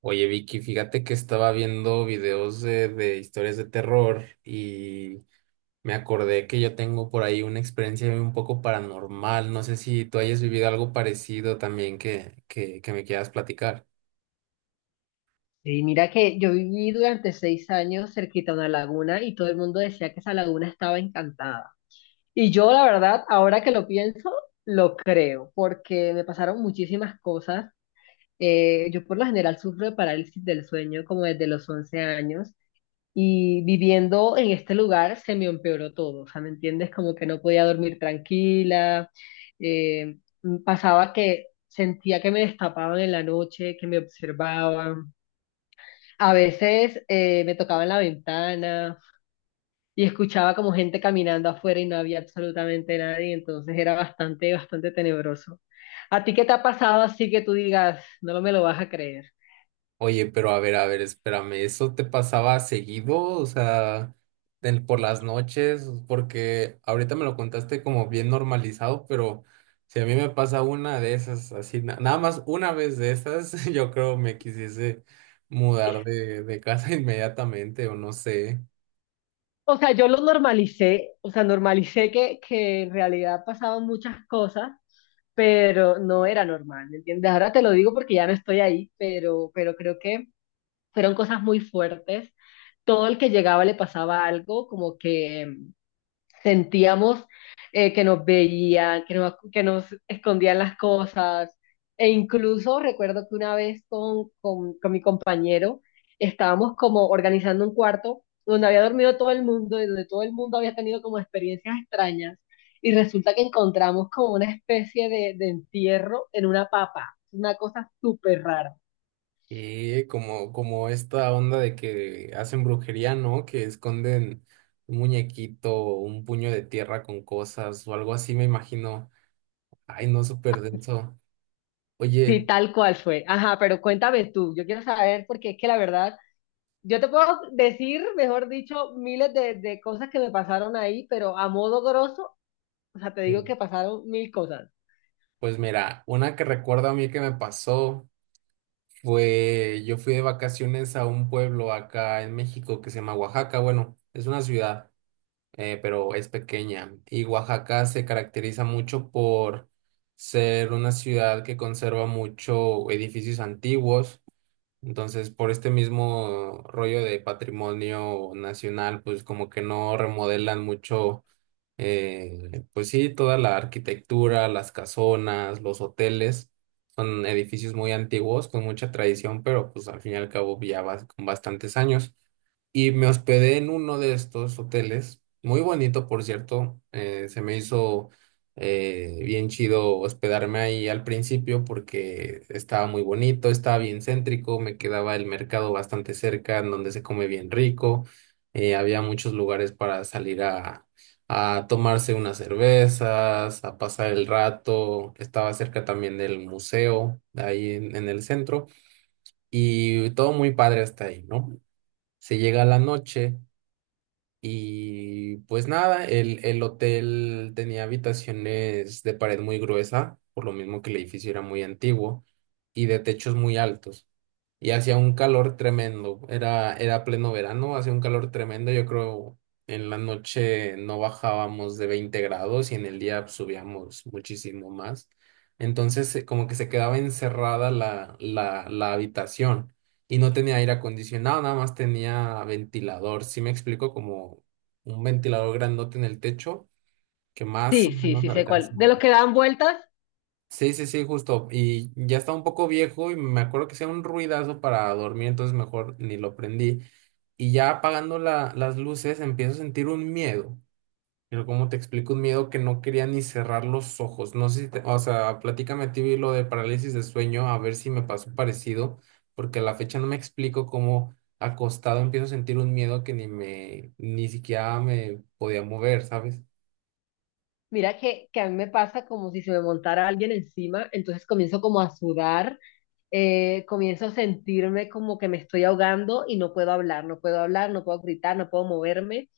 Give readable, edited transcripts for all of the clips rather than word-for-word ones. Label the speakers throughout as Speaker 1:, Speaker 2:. Speaker 1: Oye, Vicky, fíjate que estaba viendo videos de historias de terror y me acordé que yo tengo por ahí una experiencia un poco paranormal. No sé si tú hayas vivido algo parecido también que me quieras platicar.
Speaker 2: Sí, mira que yo viví durante 6 años cerquita a una laguna y todo el mundo decía que esa laguna estaba encantada. Y yo, la verdad, ahora que lo pienso, lo creo, porque me pasaron muchísimas cosas. Yo por lo general sufro de parálisis del sueño como desde los 11 años y viviendo en este lugar se me empeoró todo, o sea, ¿me entiendes? Como que no podía dormir tranquila. eh, Pasaba que sentía que me destapaban en la noche, que me observaban. A veces me tocaba en la ventana y escuchaba como gente caminando afuera y no había absolutamente nadie, entonces era bastante, bastante tenebroso. ¿A ti qué te ha pasado así que tú digas, no me lo vas a creer?
Speaker 1: Oye, pero a ver, espérame, ¿eso te pasaba seguido? O sea, por las noches, porque ahorita me lo contaste como bien normalizado, pero si a mí me pasa una de esas, así, nada más una vez de esas, yo creo me quisiese mudar de casa inmediatamente, o no sé.
Speaker 2: O sea, yo lo normalicé, o sea, normalicé que en realidad pasaban muchas cosas, pero no era normal, ¿me entiendes? Ahora te lo digo porque ya no estoy ahí, pero creo que fueron cosas muy fuertes. Todo el que llegaba le pasaba algo, como que sentíamos que nos veían, que nos escondían las cosas. E incluso recuerdo que una vez con mi compañero estábamos como organizando un cuarto donde había dormido todo el mundo y donde todo el mundo había tenido como experiencias extrañas. Y resulta que encontramos como una especie de entierro en una papa. Una cosa súper rara.
Speaker 1: Y como esta onda de que hacen brujería, ¿no? Que esconden un muñequito, un puño de tierra con cosas o algo así, me imagino. Ay, no, súper denso. Oye,
Speaker 2: Sí, tal cual fue. Ajá, pero cuéntame tú. Yo quiero saber porque es que la verdad, yo te puedo decir, mejor dicho, miles de cosas que me pasaron ahí, pero a modo grosso, o sea, te digo
Speaker 1: eh,
Speaker 2: que pasaron mil cosas.
Speaker 1: pues mira, una que recuerdo a mí que me pasó fue, yo fui de vacaciones a un pueblo acá en México que se llama Oaxaca. Bueno, es una ciudad, pero es pequeña. Y Oaxaca se caracteriza mucho por ser una ciudad que conserva mucho edificios antiguos. Entonces, por este mismo rollo de patrimonio nacional, pues como que no remodelan mucho. Pues sí, toda la arquitectura, las casonas, los hoteles, son edificios muy antiguos, con mucha tradición, pero pues al fin y al cabo ya vas con bastantes años. Y me hospedé en uno de estos hoteles, muy bonito, por cierto. Se me hizo bien chido hospedarme ahí al principio porque estaba muy bonito, estaba bien céntrico, me quedaba el mercado bastante cerca, en donde se come bien rico. Había muchos lugares para salir a tomarse unas cervezas, a pasar el rato. Estaba cerca también del museo, ahí en el centro, y todo muy padre hasta ahí, ¿no? Se llega la noche. Y pues nada, el hotel tenía habitaciones de pared muy gruesa, por lo mismo que el edificio era muy antiguo, y de techos muy altos y hacía un calor tremendo. Era pleno verano, hacía un calor tremendo. Yo creo en la noche no bajábamos de 20 grados y en el día subíamos muchísimo más. Entonces, como que se quedaba encerrada la habitación y no tenía aire acondicionado, nada más tenía ventilador. Sí me explico, como un ventilador grandote en el techo que más o
Speaker 2: Sí, sí,
Speaker 1: menos
Speaker 2: sí, sé cuál.
Speaker 1: alcanza,
Speaker 2: De los
Speaker 1: ¿no?
Speaker 2: que dan vueltas,
Speaker 1: Sí, sí, sí, justo. Y ya está un poco viejo y me acuerdo que hacía un ruidazo para dormir, entonces mejor ni lo prendí. Y ya apagando las luces empiezo a sentir un miedo. Pero como te explico, un miedo que no quería ni cerrar los ojos. No sé si o sea, platícame a ti lo de parálisis de sueño, a ver si me pasó parecido, porque a la fecha no me explico cómo acostado empiezo a sentir un miedo que ni siquiera me podía mover, ¿sabes?
Speaker 2: mira que a mí me pasa como si se me montara alguien encima, entonces comienzo como a sudar. Comienzo a sentirme como que me estoy ahogando y no puedo hablar, no puedo hablar, no puedo gritar, no puedo moverme.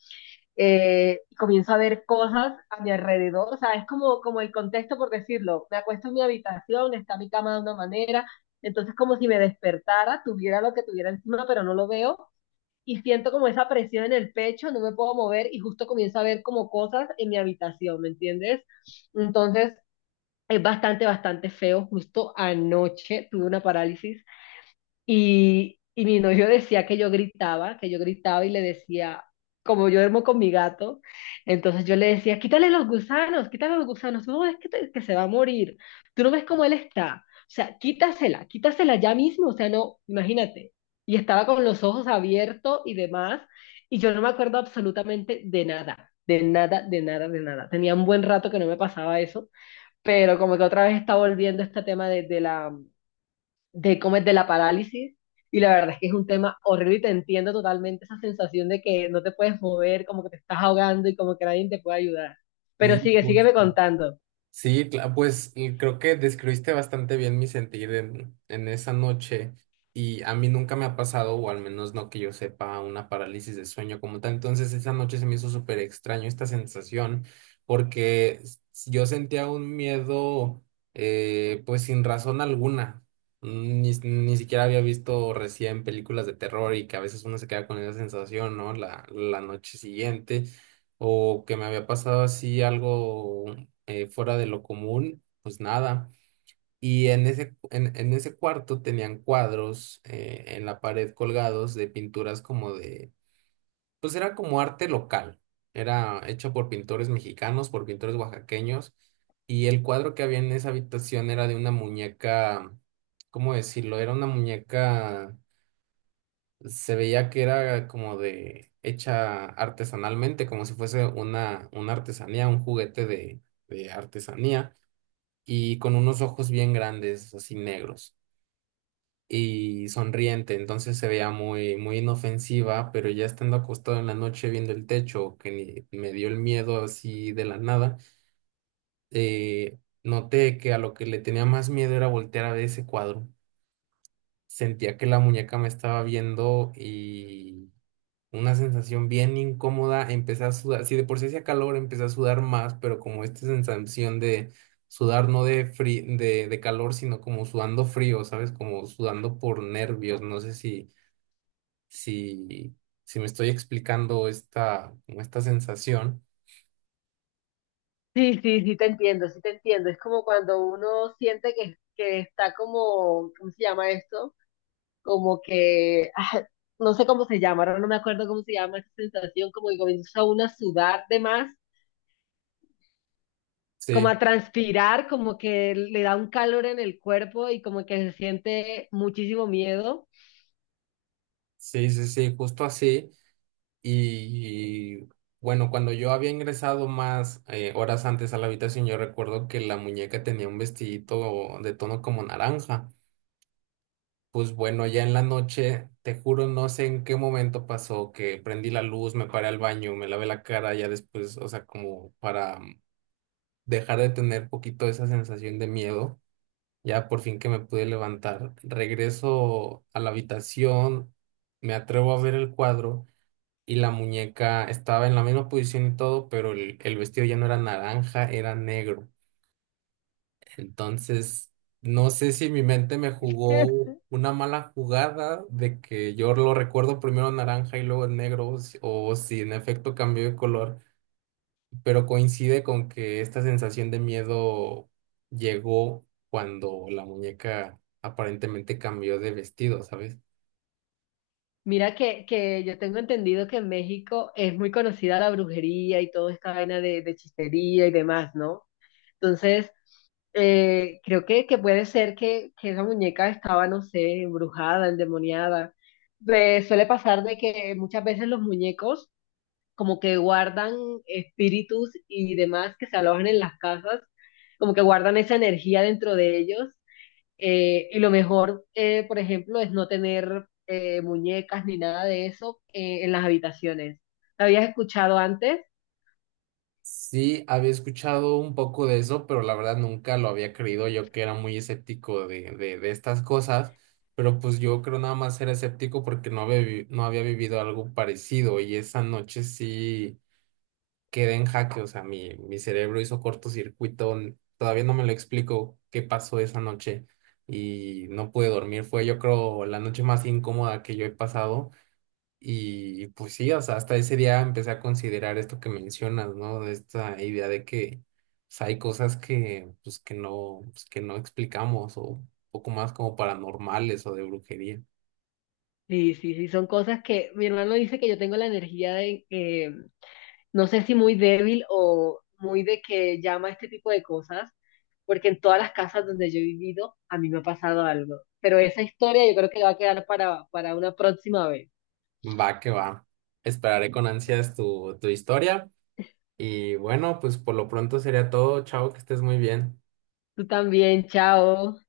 Speaker 2: Y comienzo a ver cosas a mi alrededor, o sea, es como, como el contexto, por decirlo, me acuesto en mi habitación, está mi cama de una manera, entonces como si me despertara, tuviera lo que tuviera encima, pero no lo veo, y siento como esa presión en el pecho, no me puedo mover, y justo comienzo a ver como cosas en mi habitación, ¿me entiendes? Entonces, es bastante, bastante feo, justo anoche tuve una parálisis y mi novio decía que yo gritaba y le decía, como yo duermo con mi gato, entonces yo le decía, quítale los gusanos, no, es que, que se va a morir, tú no ves cómo él está, o sea, quítasela, quítasela ya mismo, o sea, no, imagínate. Y estaba con los ojos abiertos y demás, y yo no me acuerdo absolutamente de nada, de nada, de nada, de nada. Tenía un buen rato que no me pasaba eso, pero como que otra vez está volviendo este tema de la de comer de la parálisis. Y la verdad es que es un tema horrible y te entiendo totalmente esa sensación de que no te puedes mover, como que te estás ahogando y como que nadie te puede ayudar. Pero
Speaker 1: Sí.
Speaker 2: sigue, sígueme contando.
Speaker 1: Sí, pues y creo que describiste bastante bien mi sentir en esa noche y a mí nunca me ha pasado, o al menos no que yo sepa, una parálisis de sueño como tal. Entonces esa noche se me hizo súper extraño esta sensación porque yo sentía un miedo pues sin razón alguna. Ni siquiera había visto recién películas de terror y que a veces uno se queda con esa sensación, ¿no? La noche siguiente o que me había pasado así algo fuera de lo común, pues nada. Y en ese, en ese cuarto tenían cuadros en la pared colgados de pinturas como pues era como arte local, era hecho por pintores mexicanos, por pintores oaxaqueños, y el cuadro que había en esa habitación era de una muñeca. ¿Cómo decirlo? Era una muñeca, se veía que era como de, hecha artesanalmente, como si fuese una artesanía, un juguete de artesanía y con unos ojos bien grandes, así negros, y sonriente, entonces se veía muy, muy inofensiva, pero ya estando acostado en la noche viendo el techo, que me dio el miedo así de la nada. Noté que a lo que le tenía más miedo era voltear a ver ese cuadro. Sentía que la muñeca me estaba viendo. Una sensación bien incómoda, empecé a sudar, si de por sí hacía calor, empecé a sudar más, pero como esta sensación de sudar no de, de calor, sino como sudando frío, ¿sabes? Como sudando por nervios, no sé si, si me estoy explicando esta, como esta sensación.
Speaker 2: Sí, sí, sí te entiendo, sí te entiendo. Es como cuando uno siente que está como, ¿cómo se llama esto? Como que, no sé cómo se llama, ahora no me acuerdo cómo se llama esa sensación, como que comienza uno a sudar de más, como
Speaker 1: Sí,
Speaker 2: a transpirar, como que le da un calor en el cuerpo y como que se siente muchísimo miedo.
Speaker 1: sí, sí, sí, justo así. Y bueno, cuando yo había ingresado más horas antes a la habitación, yo recuerdo que la muñeca tenía un vestidito de tono como naranja. Pues bueno, ya en la noche, te juro, no sé en qué momento pasó que prendí la luz, me paré al baño, me lavé la cara, ya después, o sea, como para dejar de tener poquito esa sensación de miedo, ya por fin que me pude levantar. Regreso a la habitación, me atrevo a ver el cuadro y la muñeca estaba en la misma posición y todo, pero el vestido ya no era naranja, era negro. Entonces, no sé si mi mente me jugó una mala jugada de que yo lo recuerdo primero naranja y luego en negro, o o si en efecto cambió de color, pero coincide con que esta sensación de miedo llegó cuando la muñeca aparentemente cambió de vestido, ¿sabes?
Speaker 2: Mira que yo tengo entendido que en México es muy conocida la brujería y toda esta vaina de chistería y demás, ¿no? Entonces, creo que puede ser que esa muñeca estaba, no sé, embrujada, endemoniada. Pues suele pasar de que muchas veces los muñecos como que guardan espíritus y demás que se alojan en las casas, como que guardan esa energía dentro de ellos. Y lo mejor, por ejemplo, es no tener muñecas ni nada de eso en las habitaciones. ¿Lo habías escuchado antes?
Speaker 1: Sí, había escuchado un poco de eso, pero la verdad nunca lo había creído yo que era muy escéptico de estas cosas, pero pues yo creo nada más era escéptico porque no había, no había vivido algo parecido y esa noche sí quedé en jaque, o sea, mi cerebro hizo cortocircuito, todavía no me lo explico qué pasó esa noche y no pude dormir, fue yo creo la noche más incómoda que yo he pasado. Y pues sí, o sea, hasta ese día empecé a considerar esto que mencionas, ¿no? De esta idea de que pues, hay cosas que, pues, que no explicamos, o un poco más como paranormales o de brujería.
Speaker 2: Sí, sí, sí, son cosas que mi hermano dice que yo tengo la energía de, que no sé si muy débil o muy de que llama a este tipo de cosas, porque en todas las casas donde yo he vivido a mí me ha pasado algo. Pero esa historia yo creo que va a quedar para una próxima vez.
Speaker 1: Va que va. Esperaré con ansias tu historia. Y bueno, pues por lo pronto sería todo. Chao, que estés muy bien.
Speaker 2: Tú también, chao.